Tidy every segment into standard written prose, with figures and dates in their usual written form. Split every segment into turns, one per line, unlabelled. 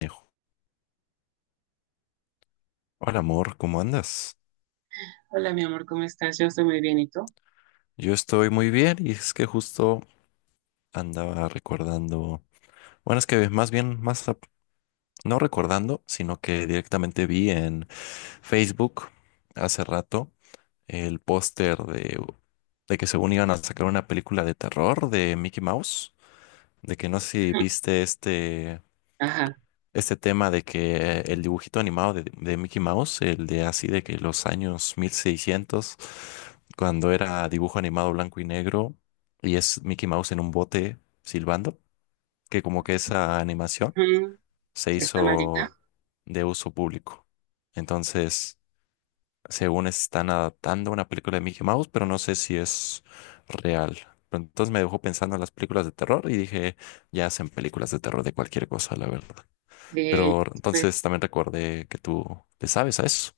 Dijo, hola amor, ¿cómo andas?
Hola, mi amor, ¿cómo estás? Yo estoy muy bien, ¿y tú?
Yo estoy muy bien y es que justo andaba recordando, bueno, es que más bien, no recordando, sino que directamente vi en Facebook hace rato el póster de que según iban a sacar una película de terror de Mickey Mouse, de que no sé si viste
Ajá.
este tema de que el dibujito animado de Mickey Mouse, el de así de que los años 1600, cuando era dibujo animado blanco y negro, y es Mickey Mouse en un bote silbando, que como que esa animación
Mm,
se
¿está maldita?
hizo de uso público. Entonces, según están adaptando una película de Mickey Mouse, pero no sé si es real. Pero entonces me dejó pensando en las películas de terror y dije, ya hacen películas de terror de cualquier cosa, la verdad.
Sí,
Pero
pues.
entonces también recuerde que tú le sabes a eso.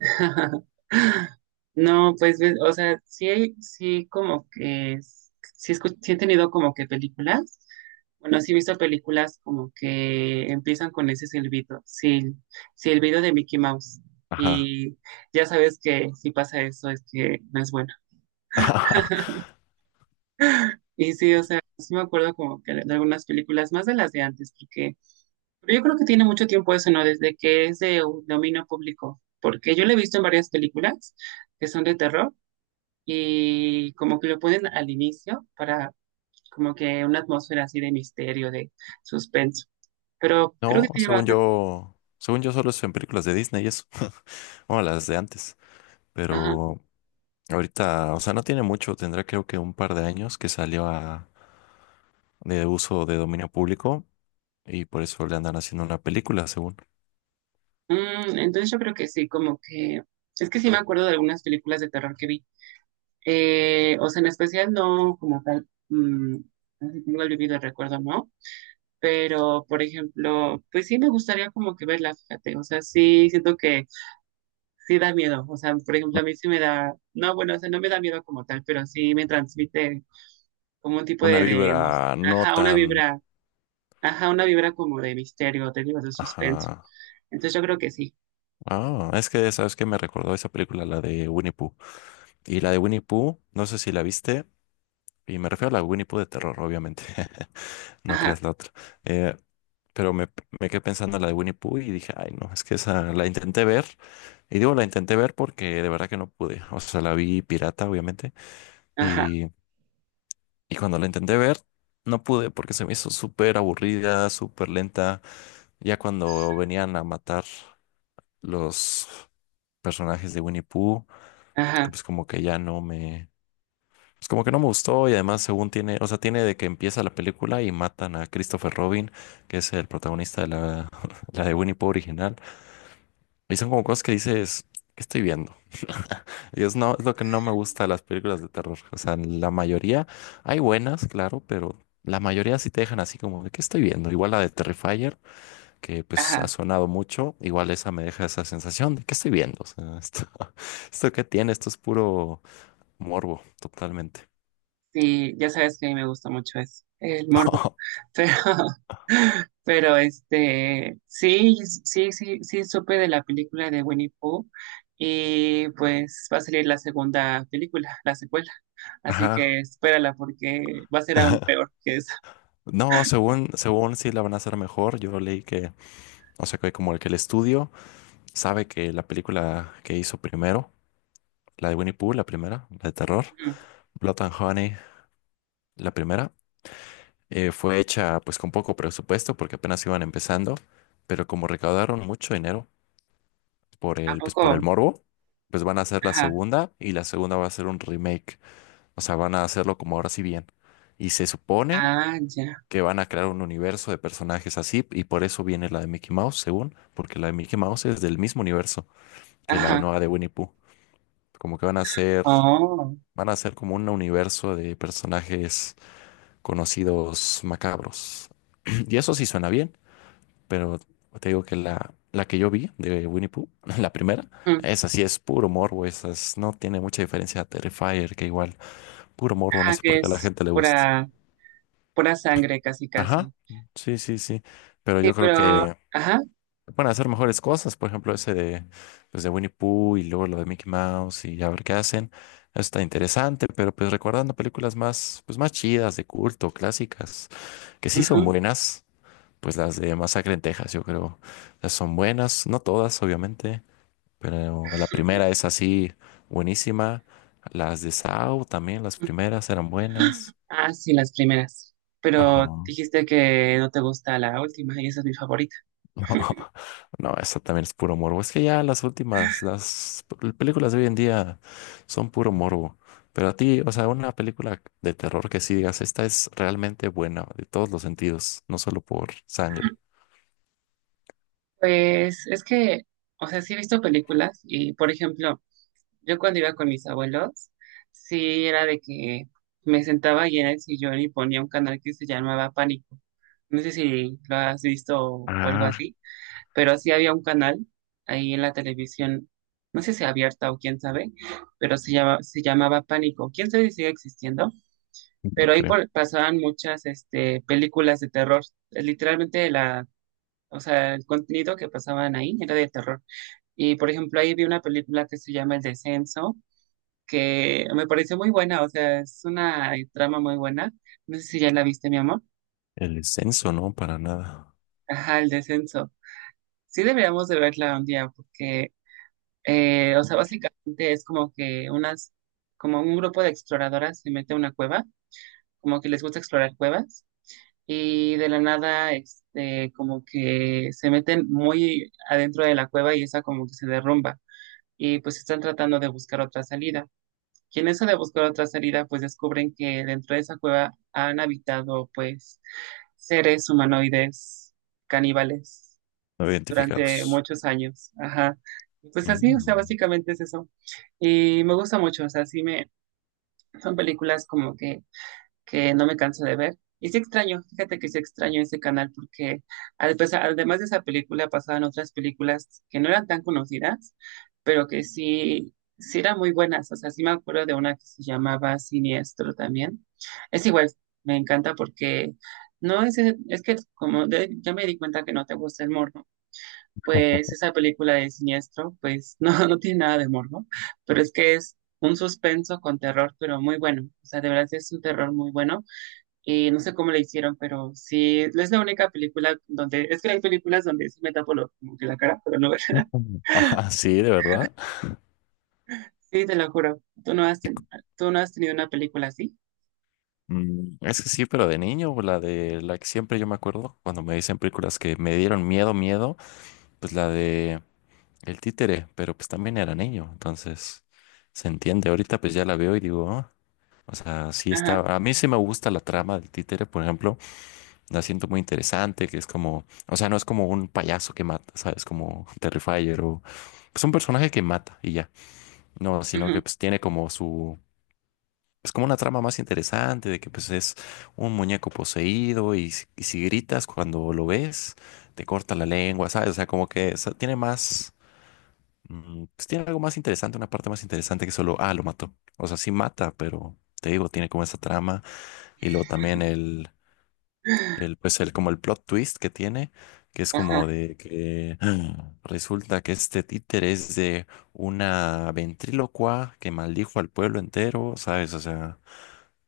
No, pues, ves, o sea, sí, sí he tenido como que películas, bueno, sí he visto películas como que empiezan con ese silbido, sí, sí, el video de Mickey Mouse,
Ajá.
y ya sabes que si pasa eso es que no es bueno. Y sí, o sea, sí me acuerdo como que de algunas películas, más de las de antes, porque pero yo creo que tiene mucho tiempo eso, ¿no? Desde que es de dominio público, porque yo lo he visto en varias películas que son de terror y como que lo ponen al inicio para como que una atmósfera así de misterio, de suspenso. Pero creo
No,
que te lleva bastante.
según yo solo es en películas de Disney y eso. Bueno, las de antes.
Ajá.
Pero ahorita, o sea, no tiene mucho, tendrá creo que un par de años que de uso de dominio público y por eso le andan haciendo una película, según.
Entonces yo creo que sí, como que es que sí me acuerdo de algunas películas de terror que vi. O sea, en especial no como tal, no si tengo el vivido recuerdo, ¿no? Pero, por ejemplo, pues sí me gustaría como que verla, fíjate, o sea, sí siento que sí da miedo, o sea, por ejemplo, a mí sí me da, no, bueno, o sea, no me da miedo como tal, pero sí me transmite como un tipo
Una
de,
vibra no
ajá, una
tan...
vibra, ajá, una vibra como de misterio, te digo, de suspenso.
Ajá.
Entonces yo creo que sí,
Ah, es que, ¿sabes qué? Me recordó esa película, la de Winnie Pooh. Y la de Winnie Pooh, no sé si la viste, y me refiero a la Winnie Pooh de terror, obviamente. No
ajá,
creas la otra. Eh, pero me, me quedé pensando en la de Winnie Pooh y dije, ay, no, es que esa la intenté ver. Y digo, la intenté ver porque de verdad que no pude. O sea, la vi pirata, obviamente.
ajá,
Y, y cuando la intenté ver, no pude porque se me hizo súper aburrida, súper lenta. Ya cuando venían a matar los personajes de Winnie Pooh, que
ajá,
pues como que no me gustó, y además según tiene, o sea, tiene de que empieza la película y matan a Christopher Robin, que es el protagonista de la de Winnie Pooh original, y son como cosas que dices, ¿qué estoy viendo? Y es, no, es lo que no me gusta de las películas de terror, o sea, la mayoría, hay buenas, claro, pero... La mayoría sí te dejan así como, ¿qué estoy viendo? Igual la de Terrifier, que pues ha
ajá.
sonado mucho, igual esa me deja esa sensación de que estoy viendo. O sea, esto, esto que tiene, esto es puro morbo, totalmente.
Sí, ya sabes que a mí me gusta mucho eso, el morbo. Pero, pero este, sí, sí supe de la película de Winnie Pooh y pues va a salir la segunda película, la secuela. Así
Ajá.
que espérala porque va a ser aún peor que esa.
No, según, según sí la van a hacer mejor. Yo leí que, o sea, que como el estudio sabe que la película que hizo primero, la de Winnie Pooh, la primera, la de terror,
Ujú.
Blood and Honey, la primera, fue hecha pues con poco presupuesto porque apenas iban empezando, pero como recaudaron mucho dinero
¿A
pues por el
poco?
morbo, pues van a hacer la
Ajá.
segunda, y la segunda va a ser un remake. O sea, van a hacerlo como ahora sí bien. Y se supone
Ah, ya.
que van a crear un universo de personajes así, y por eso viene la de Mickey Mouse, según, porque la de Mickey Mouse es del mismo universo que la
Ajá.
nueva de Winnie Pooh. Como que
Oh.
van a ser como un universo de personajes conocidos macabros. Y eso sí suena bien. Pero te digo que la que yo vi de Winnie Pooh, la primera,
Ujú.
esa sí es puro morbo, no tiene mucha diferencia a Terrifier, que igual, puro morbo, no
Ajá,
sé
que
por qué a la
es
gente le gusta.
pura, pura sangre casi casi.
Ajá, sí, sí, sí, pero
Sí,
yo creo
pero,
que
ajá,
pueden hacer mejores cosas, por ejemplo, pues de Winnie Pooh y luego lo de Mickey Mouse, y a ver qué hacen. Eso está interesante, pero pues recordando películas más, pues más chidas, de culto, clásicas, que sí son
ujú.
buenas, pues las de Masacre en Texas, yo creo, las son buenas, no todas, obviamente. Pero la primera es así buenísima. Las de Sao también, las primeras eran buenas.
Ah, sí, las primeras.
Ajá.
Pero
No,
dijiste que no te gusta la última y esa es mi favorita.
no, eso también es puro morbo. Es que ya las últimas, películas de hoy en día son puro morbo. Pero a ti, o sea, una película de terror que sí digas, esta es realmente buena de todos los sentidos, no solo por sangre.
Pues es que, o sea, sí he visto películas y, por ejemplo, yo cuando iba con mis abuelos, sí era de que me sentaba ahí en el sillón y ponía un canal que se llamaba Pánico. No sé si lo has visto o algo
Ah,
así, pero sí había un canal ahí en la televisión, no sé si abierta o quién sabe, pero se llamaba Pánico. ¿Quién sabe si sigue existiendo?
no
Pero ahí
creo.
pasaban muchas este, películas de terror. Literalmente o sea, el contenido que pasaban ahí era de terror. Y por ejemplo, ahí vi una película que se llama El Descenso, que me pareció muy buena, o sea, es una trama muy buena. No sé si ya la viste, mi amor.
El descenso, no, para nada.
Ajá, El Descenso. Sí deberíamos de verla un día, porque, o sea, básicamente es como que como un grupo de exploradoras se mete a una cueva, como que les gusta explorar cuevas y de la nada, este, como que se meten muy adentro de la cueva y esa como que se derrumba y pues están tratando de buscar otra salida. Y en eso de buscar otra salida, pues descubren que dentro de esa cueva han habitado pues seres humanoides caníbales
No
durante
identificados.
muchos años. Ajá. Y pues así, o sea,
Mm.
básicamente es eso. Y me gusta mucho, o sea, son películas como que no me canso de ver. Y sí extraño, fíjate que sí extraño ese canal porque pues, además de esa película pasaban otras películas que no eran tan conocidas, pero que sí, sí eran muy buenas. O sea, sí me acuerdo de una que se llamaba Siniestro también. Es igual, me encanta porque no es, es que ya me di cuenta que no te gusta el morbo, pues esa película de Siniestro, pues no, no tiene nada de morbo, pero es que es un suspenso con terror, pero muy bueno. O sea, de verdad es un terror muy bueno y no sé cómo le hicieron, pero sí, es la única película donde, es que hay películas donde sí me tapo como que la cara, pero no,
Ajá. Ah, sí, de verdad.
sí, te lo juro, tú no has tenido una película así.
Mm, es que sí, pero de niño, pues, la de la que siempre yo me acuerdo cuando me dicen películas que me dieron miedo, pues la de El Títere, pero pues también era niño, entonces se entiende. Ahorita pues ya la veo y digo, "Ah", o sea, sí
Ajá,
está. A mí sí me gusta la trama del Títere, por ejemplo, la siento muy interesante, que es como, o sea, no es como un payaso que mata, ¿sabes? Como Terrifier, o pues un personaje que mata y ya, no, sino
ujú,
que pues tiene como su, es como una trama más interesante de que pues es un muñeco poseído y, si gritas cuando lo ves, te corta la lengua, ¿sabes? O sea, como que tiene más, mm, pues tiene algo más interesante, una parte más interesante que solo, ah, lo mató. O sea, sí mata, pero te digo, tiene como esa trama, y luego también como el plot twist que tiene, que es como
ajá,
de que resulta que este títere es de una ventrílocua que maldijo al pueblo entero, ¿sabes? O sea...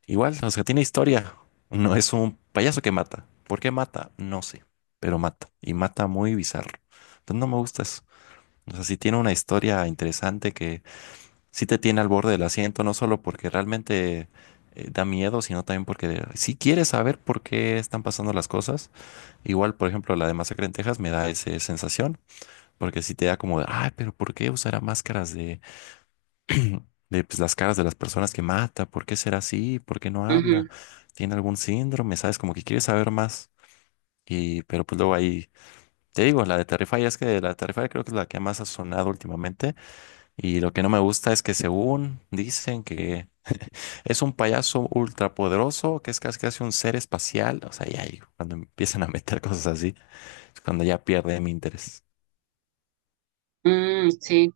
Igual, o sea, tiene historia. No es un payaso que mata. ¿Por qué mata? No sé, pero mata. Y mata muy bizarro. Entonces no me gusta eso. O sea, sí tiene una historia interesante que sí te tiene al borde del asiento, no solo porque realmente da miedo, sino también porque si quieres saber por qué están pasando las cosas. Igual, por ejemplo, la de Masacre en Texas me da esa sensación, porque sí te da como, de, ay, pero ¿por qué usará máscaras de pues, las caras de las personas que mata? ¿Por qué será así? ¿Por qué no habla?
ujú.
¿Tiene algún síndrome? ¿Sabes? Como que quiere saber más. Y, pero pues luego ahí, te digo, la de Terrify, es que la de Terrify creo que es la que más ha sonado últimamente. Y lo que no me gusta es que según dicen que es un payaso ultrapoderoso, que es casi casi un ser espacial. O sea, ya ahí cuando empiezan a meter cosas así, es cuando ya pierde mi interés.
Sí,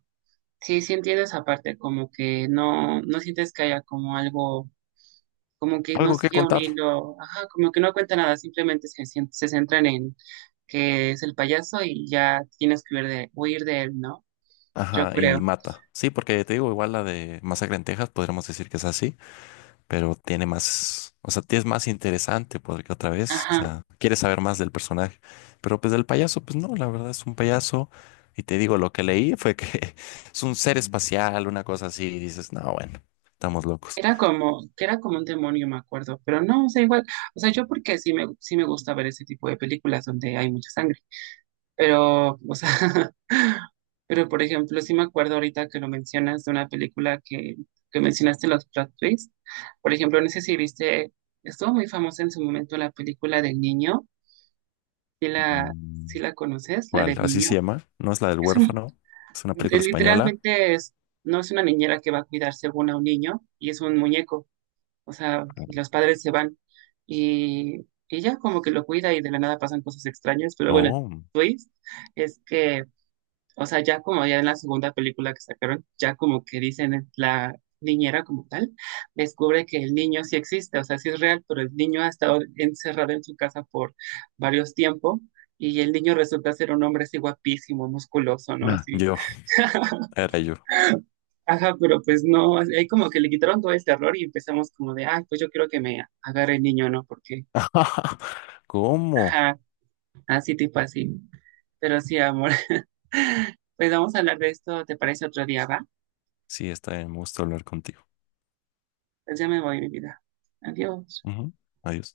sí entiendo esa parte, como que no, no sientes que haya como algo, como que no
Algo que
sigue un
contar.
hilo, ajá, como que no cuenta nada, simplemente se centran en que es el payaso y ya tienes que huir de él, ¿no? Yo
Ajá, y
creo.
mata. Sí, porque te digo, igual la de Masacre en Texas, podríamos decir que es así, pero tiene más, o sea, es más interesante porque otra vez, o
Ajá.
sea, quieres saber más del personaje, pero pues del payaso, pues no, la verdad es un payaso, y te digo, lo que leí fue que es un ser espacial, una cosa así, y dices, no, bueno, estamos locos.
Era como, que era como un demonio, me acuerdo, pero no, o sea, igual, o sea, yo porque sí me gusta ver ese tipo de películas donde hay mucha sangre, pero, o sea, pero por ejemplo, sí me acuerdo ahorita que lo mencionas de una que mencionaste los plot twists, por ejemplo, no sé si viste, estuvo muy famosa en su momento la película del niño, si la, si
Mm,
la conoces, la
¿cuál?
del
Así se
niño,
llama, no es la del
es un,
huérfano, es una película
es
española.
literalmente no es una niñera que va a cuidar según a un niño, y es un muñeco o sea, y los padres se van y ella como que lo cuida y de la nada pasan cosas extrañas, pero bueno, el
Oh,
twist es que, o sea, ya como ya en la segunda película que sacaron, ya como que dicen la niñera como tal, descubre que el niño sí existe, o sea, sí es real, pero el niño ha estado encerrado en su casa por varios tiempos. Y el niño resulta ser un hombre así guapísimo, musculoso, ¿no?
ah,
Así,
yo, era yo.
ajá, pero pues no, ahí como que le quitaron todo el terror y empezamos como de, ay, pues yo quiero que me agarre el niño, ¿no? Porque
¿Cómo?
ajá, así tipo así. Pero sí, amor. Pues vamos a hablar de esto, ¿te parece otro día, va?
Sí, está bien, me gusta hablar contigo.
Pues ya me voy, mi vida. Adiós.
Ujú, adiós.